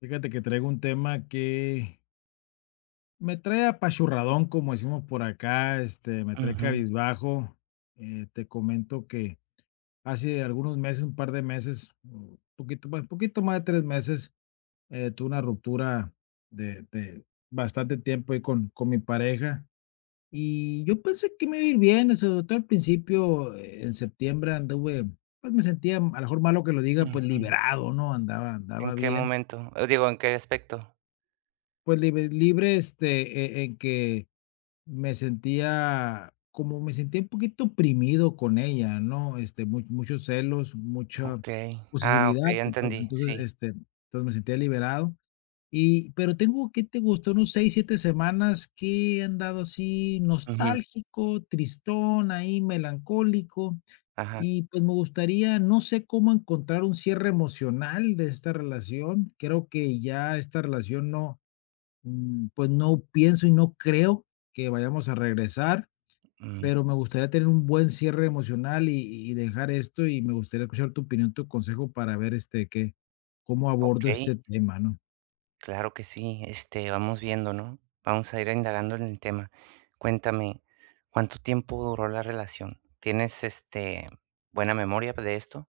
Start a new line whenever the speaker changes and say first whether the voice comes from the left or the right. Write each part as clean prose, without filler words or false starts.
left: Fíjate que traigo un tema que me trae apachurradón, como decimos por acá, me trae
right: Ujú,
left: cabizbajo. Te comento que hace algunos meses, un par de meses, un poquito más de 3 meses, tuve una ruptura de bastante tiempo ahí con mi pareja. Y yo pensé que me iba a ir bien, o sobre todo al principio, en septiembre anduve, pues me sentía, a lo mejor malo que lo diga, pues
right: ujú.
left: liberado, ¿no? Andaba,
right: ¿En
left: andaba
right: qué
left: bien.
right: momento? Digo, ¿en qué aspecto?
left: Pues, libre libre, en que me sentía como me sentía un poquito oprimido con ella, ¿no? Mu muchos celos, mucha
right: Okey. Ah,
left: posesividad,
right: okey, entendí, sí.
left: entonces me sentía liberado, y pero tengo, ¿qué te gustó? Unos 6 7 semanas que he andado así
right: Ujú.
left: nostálgico, tristón, ahí melancólico,
right: Ajá.
left: y, pues, me gustaría, no sé cómo encontrar un cierre emocional de esta relación. Creo que ya esta relación no. Pues no pienso y no creo que vayamos a regresar,
right: Mm,
left: pero me gustaría tener un buen cierre emocional y dejar esto y me gustaría escuchar tu opinión, tu consejo para ver qué cómo abordo
right: okey,
left: este tema, ¿no?
right: claro que sí. Este, vamos viendo, ¿no? Vamos a ir indagando en el tema. Cuéntame, ¿cuánto tiempo duró la relación? ¿Tienes, este, buena memoria de esto?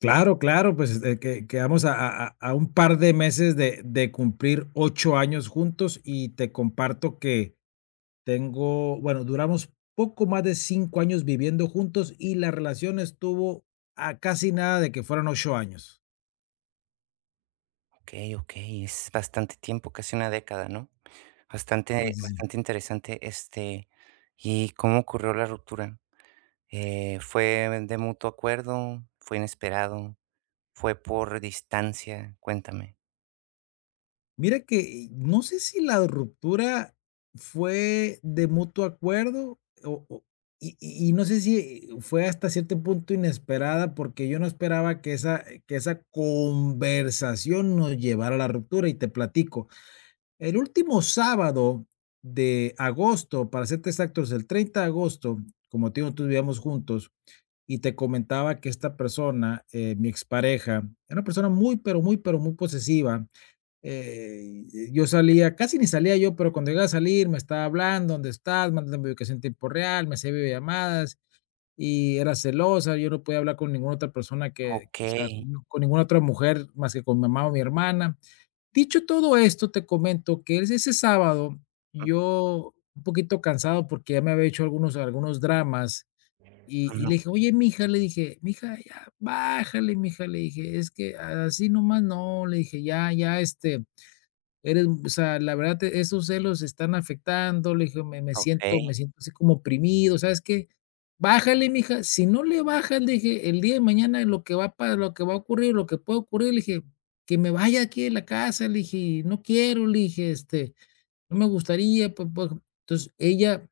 left: Claro, claro, pues que vamos a un par de meses de cumplir 8 años juntos y te comparto que tengo, bueno, duramos poco más de 5 años viviendo juntos y la relación estuvo a casi nada de que fueran 8 años.
right: Okey, okey, es bastante tiempo, casi una década, ¿no?
left: Sí,
right: Bastante
left: sí, sí.
right: bastante interesante, este, ¿y cómo ocurrió la ruptura? Fue de mutuo acuerdo, fue inesperado, fue por distancia, cuéntame.
left: Mira que no sé si la ruptura fue de mutuo acuerdo o y no sé si fue hasta cierto punto inesperada, porque yo no esperaba que esa conversación nos llevara a la ruptura, y te platico. El último sábado de agosto, para ser exactos, el 30 de agosto, como te digo, nosotros vivíamos juntos, y te comentaba que esta persona, mi expareja, era una persona muy, pero muy, pero muy posesiva, eh, yo salía, casi ni salía yo, pero cuando llegaba a salir me estaba hablando, ¿dónde estás? Mandándome ubicación en tiempo real, me hacía videollamadas y era celosa, yo no podía hablar con ninguna otra persona que- o sea,
right: Okey,
left: con, no, con ninguna otra mujer más que con mi mamá o mi hermana. Dicho todo esto, te comento que ese sábado yo un poquito cansado porque ya me había hecho algunos dramas
right: ujú,
left: le dije, oye, mija, le dije, mija, ya, bájale, mija, le dije, es que así nomás no, le dije, ya, ya, eres, o sea, la verdad, esos celos están afectando, le dije, me me siento
right: okey,
left: me siento así como oprimido, ¿sabes qué? Bájale, mija, si no le bajas, le dije, el día de mañana lo que va para lo que va a ocurrir, lo que puede ocurrir, le dije, que me vaya aquí de la casa, le dije, no quiero, le dije, no me gustaría, pues, pues. Entonces, ella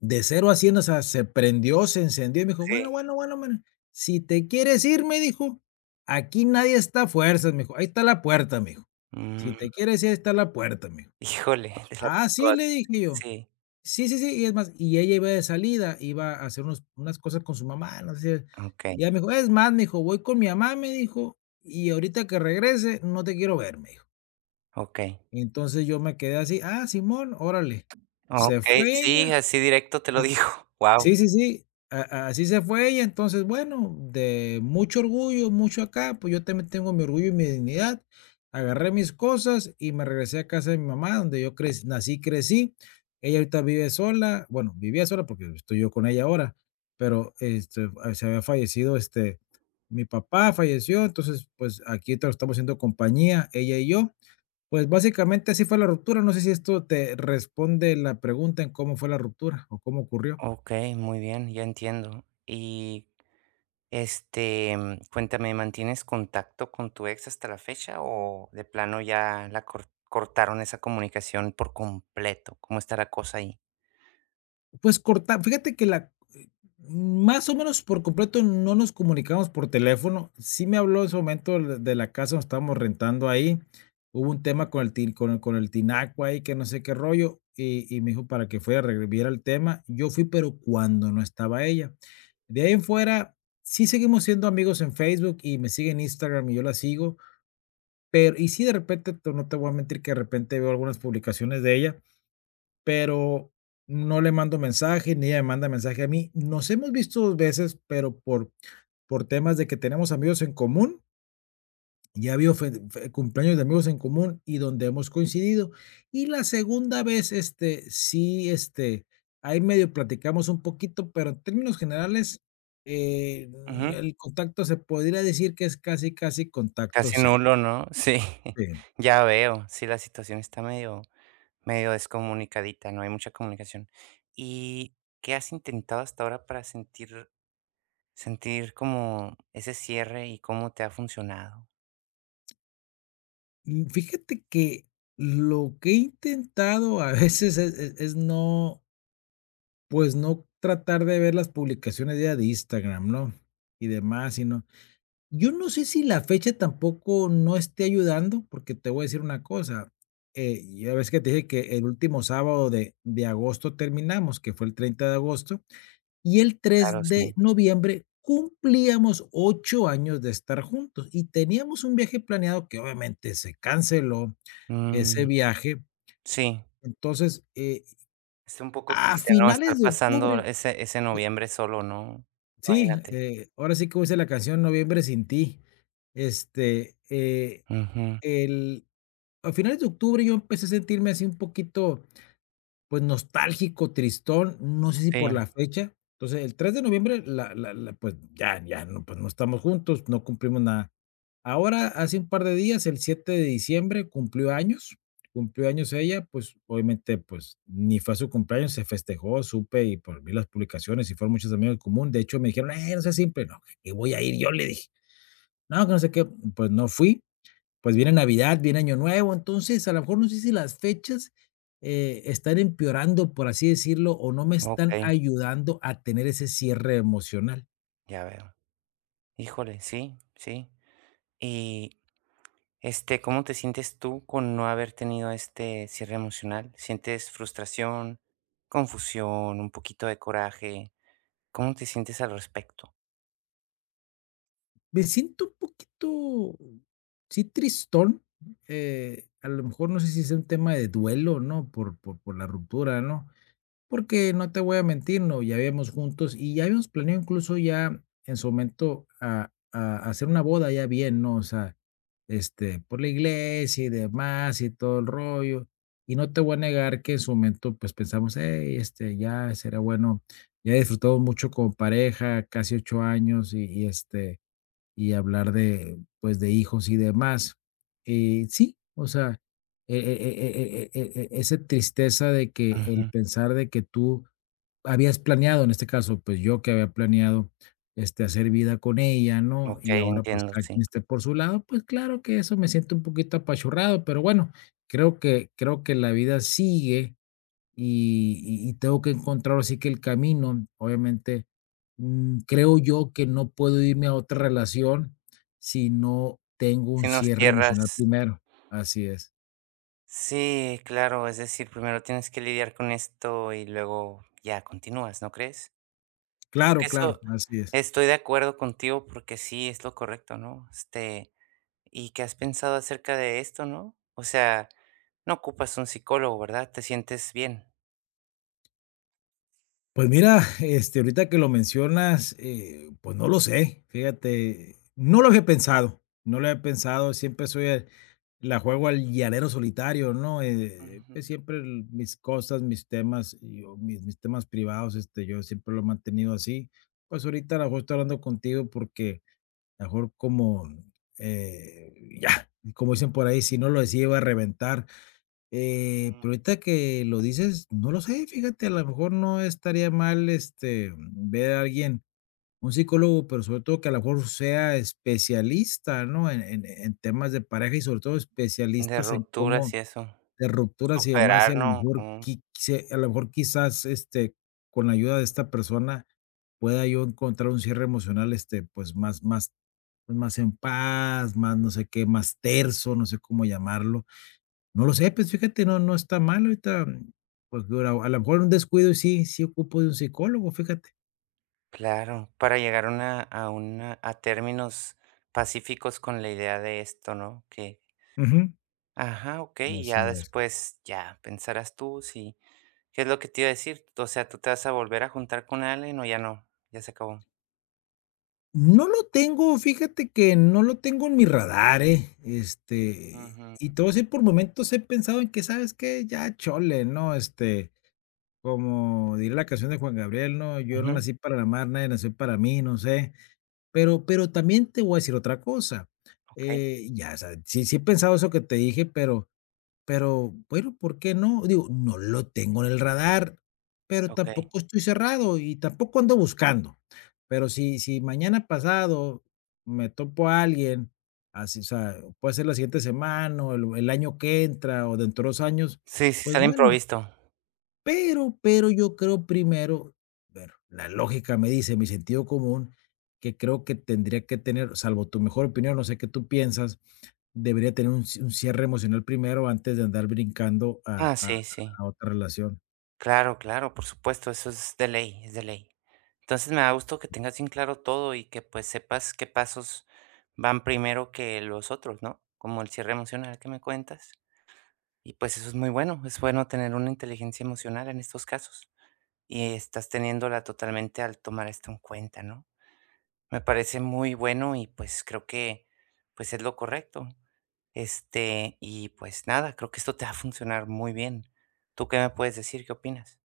left: de cero a 100, o sea, se prendió, se encendió y me dijo: "Bueno,
right: sí,
left: bueno, bueno, mira, si te quieres ir", me dijo, "aquí nadie está a fuerzas", me dijo, "ahí está la puerta", me dijo, "si
right: mm,
left: te quieres ir, ahí está la puerta", me dijo.
right: híjole, te la
left: "Ah,
right: puso
left: sí", le dije
right: bastante,
left: yo.
right: sí,
left: "Sí, sí, sí", y es más, y ella iba de salida, iba a hacer unos unas cosas con su mamá, no sé,
right: okey,
left: y ella me dijo: "Es más", me dijo, "voy con mi mamá", me dijo, "y ahorita que regrese, no te quiero ver", me dijo.
right: okey,
left: Entonces yo me quedé así: "Ah, simón, órale". Se
right: okey,
left: fue
right: sí,
left: ella.
right: así directo te lo dijo, Wow.
left: Sí, sí, sí, a así se fue ella, entonces, bueno, de mucho orgullo, mucho acá, pues, yo también tengo mi orgullo y mi dignidad, agarré mis cosas y me regresé a casa de mi mamá, donde yo crec nací crecí. Ella ahorita vive sola, bueno, vivía sola porque estoy yo con ella ahora, pero, se había fallecido, mi papá falleció, entonces, pues, aquí todos estamos haciendo compañía, ella y yo. Pues, básicamente así fue la ruptura, no sé si esto te responde la pregunta en cómo fue la ruptura o cómo ocurrió.
right: Okey, muy bien, ya entiendo. Y, este, cuéntame, ¿mantienes contacto con tu ex hasta la fecha o de plano ya la cortaron esa comunicación por completo? ¿Cómo está la cosa ahí?
left: Pues corta fíjate que la más o menos por completo no nos comunicamos por teléfono. Sí me habló en su momento de la casa donde estábamos rentando ahí. Hubo un tema con el tinaco ahí, que no sé qué rollo, me dijo para que fuera, re viera el tema. Yo fui, pero cuando no estaba ella. De ahí en fuera, sí seguimos siendo amigos en Facebook y me sigue en Instagram y yo la sigo, pero y sí, de repente, te no te voy a mentir que de repente veo algunas publicaciones de ella pero no le mando mensaje, ni ella me manda mensaje a mí. Nos hemos visto 2 veces, pero por temas de que tenemos amigos en común, ya ha habido fe fe cumpleaños de amigos en común y donde hemos coincidido. Y la segunda vez, sí, ahí medio platicamos un poquito, pero en términos generales, eh,
right: Ujú,
left: el contacto se podría decir que es casi, casi contacto
right: casi
left: cero.
right: nulo, ¿no? Sí,
left: Sí.
right: ya veo. Sí, la situación está medio medio descomunicadita, no hay mucha comunicación. ¿Y qué has intentado hasta ahora para sentir como ese cierre y cómo te ha funcionado?
left: Fíjate que lo que he intentado a veces es no. Pues no tratar de ver las publicaciones ya de Instagram, ¿no? Y demás, sino yo no sé si la fecha tampoco no esté ayudando, porque te voy a decir una cosa, ya ves que te dije que el último sábado de agosto terminamos, que fue el 30 de agosto, y el
right: Claro,
left: tres de
right: sí.
left: noviembre cumplíamos 8 años de estar juntos, y teníamos un viaje planeado que obviamente se canceló ese
right: Mm,
left: viaje.
right: sí,
left: Entonces,
right: es un poco
left: a
right: triste, ¿no?
left: finales
right: Estar
left: de
right: pasando
left: octubre.
right: ese noviembre solo, ¿no?
left: Sí,
right: Imagínate.
left: ahora sí, como dice la canción, Noviembre sin ti. Este,
right: Ujú,
left: el A finales de octubre yo empecé a sentirme así un poquito, pues, nostálgico, tristón, no sé si por
right: sí,
left: la fecha. Entonces, el 3 de noviembre la la la pues, ya no, pues, no estamos juntos, no cumplimos nada. Ahora, hace un par de días, el 7 de diciembre, cumplió años ella, pues, obviamente, pues, ni fue su cumpleaños, se festejó, supe y por vi las publicaciones y fueron muchos amigos en común. De hecho, me dijeron: no sé simple", no, que voy a ir yo, le dije. No, que no sé qué, pues no fui. Pues viene Navidad, viene Año Nuevo, entonces, a lo mejor no sé si las fechas, están empeorando, por así decirlo, o no me están
right: okey,
left: ayudando a tener ese cierre emocional.
right: ya veo. Híjole, sí, sí. Y este, ¿cómo te sientes tú con no haber tenido este cierre emocional? ¿Sientes frustración, confusión, un poquito de coraje? ¿Cómo te sientes al respecto?
left: Me siento un poquito, sí, tristón, a lo mejor no sé si es un tema de duelo, ¿no? Por la ruptura, ¿no? Porque no te voy a mentir, ¿no? Ya habíamos juntos y ya habíamos planeado incluso ya en su momento a hacer una boda ya bien, ¿no? O sea, por la iglesia y demás y todo el rollo. Y no te voy a negar que en su momento, pues pensamos, hey, ya será bueno, ya disfrutamos mucho como pareja, casi 8 años y y hablar de, pues, de hijos y demás. Sí, o sea, esa tristeza de que el
right: Ujú.
left: pensar de que tú habías planeado, en este caso, pues, yo que había planeado, hacer vida con ella, ¿no? Y
right: Okey,
left: ahora, pues,
right: entiendo,
left: cada
right: sí.
left: quien esté por su lado, pues, claro que eso me siento un poquito apachurrado, pero bueno, creo que la vida sigue y y tengo que encontrar así que el camino. Obviamente, creo yo que no puedo irme a otra relación si no tengo un
right: Si nos
left: cierre emocional
right: cierras
left: primero. Así es.
right: Sí, claro, es decir, primero tienes que lidiar con esto y luego ya continúas, ¿no crees?
left: Claro, claro,
right: Eso,
left: así es.
right: estoy de acuerdo contigo porque sí es lo correcto, ¿no? Este, ¿y qué has pensado acerca de esto, no? O sea, no ocupas un psicólogo, ¿verdad? Te sientes bien.
left: Pues mira, ahorita que lo mencionas, pues no lo sé, fíjate, no lo había pensado, siempre soy la juego al llanero solitario, ¿no? Pues
right: Ujú,
left: siempre mis cosas, mis temas, yo, mis temas privados, yo siempre lo he mantenido así. Pues ahorita a lo mejor estoy hablando contigo porque a lo mejor como, eh, ya, como dicen por ahí, si no lo decía iba a reventar,
right: mm.
left: pero ahorita que lo dices, no lo sé, fíjate, a lo mejor no estaría mal, ver a alguien, un psicólogo, pero sobre todo que a lo mejor sea especialista, ¿no? En temas de pareja y sobre todo
right: De
left: especialistas en
right: rupturas
left: cómo
right: y eso.
left: de rupturas y demás, y
right: Superar,
left: a lo
right: ¿no?
left: mejor quizás, con la ayuda de esta persona pueda yo encontrar un cierre emocional, pues, más más pues, más en paz, más no sé qué, más terso, no sé cómo llamarlo. No lo sé, pues fíjate, no está mal ahorita, pues, dura a lo mejor un descuido y sí ocupo de un psicólogo, fíjate.
right: Claro, para llegar a términos pacíficos con la idea de esto, ¿no? Que
left: Ujú.
right: ajá, okey, y ya
left: Así es.
right: después ya pensarás tú si ¿qué es lo que te iba a decir? O sea, ¿tú te vas a volver a juntar con alguien o ya no? Ya se acabó.
left: No lo tengo, fíjate que no lo tengo en mi radar, ¿eh?
right: Ujú.
left: Y todo voy por momentos he pensado en que, ¿sabes qué? Ya chole, ¿no? Como diría la canción de Juan Gabriel, ¿no? Yo no
right: Ujú,
left: nací para la mar, nadie nació para mí, no sé. Pero también te voy a decir otra cosa,
right: okey,
left: ya, o sea, sí he pensado eso que te dije, pero. Pero bueno, ¿por qué no? Digo, no lo tengo en el radar, pero
right: okey.
left: tampoco estoy cerrado y tampoco ando buscando. Pero si mañana pasado me topo a alguien, así, o sea, puede ser la siguiente semana o el año que entra o dentro de 2 años,
right: Sí, sí,
left: pues
right: sale
left: bueno,
right: improvisto.
left: pero yo creo primero, bueno, la lógica me dice, mi sentido común, que creo que tendría que tener, salvo tu mejor opinión, no sé qué tú piensas, debería tener un cierre emocional primero antes de andar brincando
right: Ah, sí, sí.
left: a otra relación.
right: Claro, claro, por supuesto, eso es de ley, es de ley. Entonces me da gusto que tengas bien claro todo y que pues sepas qué pasos van primero que los otros, ¿no? Como el cierre emocional que me cuentas. Y pues eso es muy bueno, es bueno tener una inteligencia emocional en estos casos. Y estás teniéndola totalmente al tomar esto en cuenta, ¿no? Me parece muy bueno y pues creo que pues es lo correcto. Este, y pues nada, creo que esto te va a funcionar muy bien. ¿Tú qué me puedes decir? ¿Qué opinas?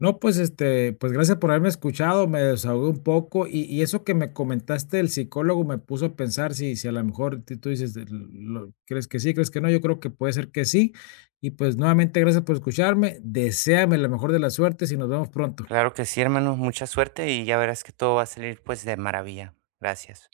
left: No, pues, pues, gracias por haberme escuchado, me desahogué un poco, eso que me comentaste del psicólogo me puso a pensar si a lo mejor ti tú dices, de lo crees que sí, crees que no, yo creo que puede ser que sí, y pues, nuevamente gracias por escucharme, deséame la mejor de las suertes y nos vemos pronto.
right: Claro que sí, hermano. Mucha suerte y ya verás que todo va a salir pues de maravilla. Gracias.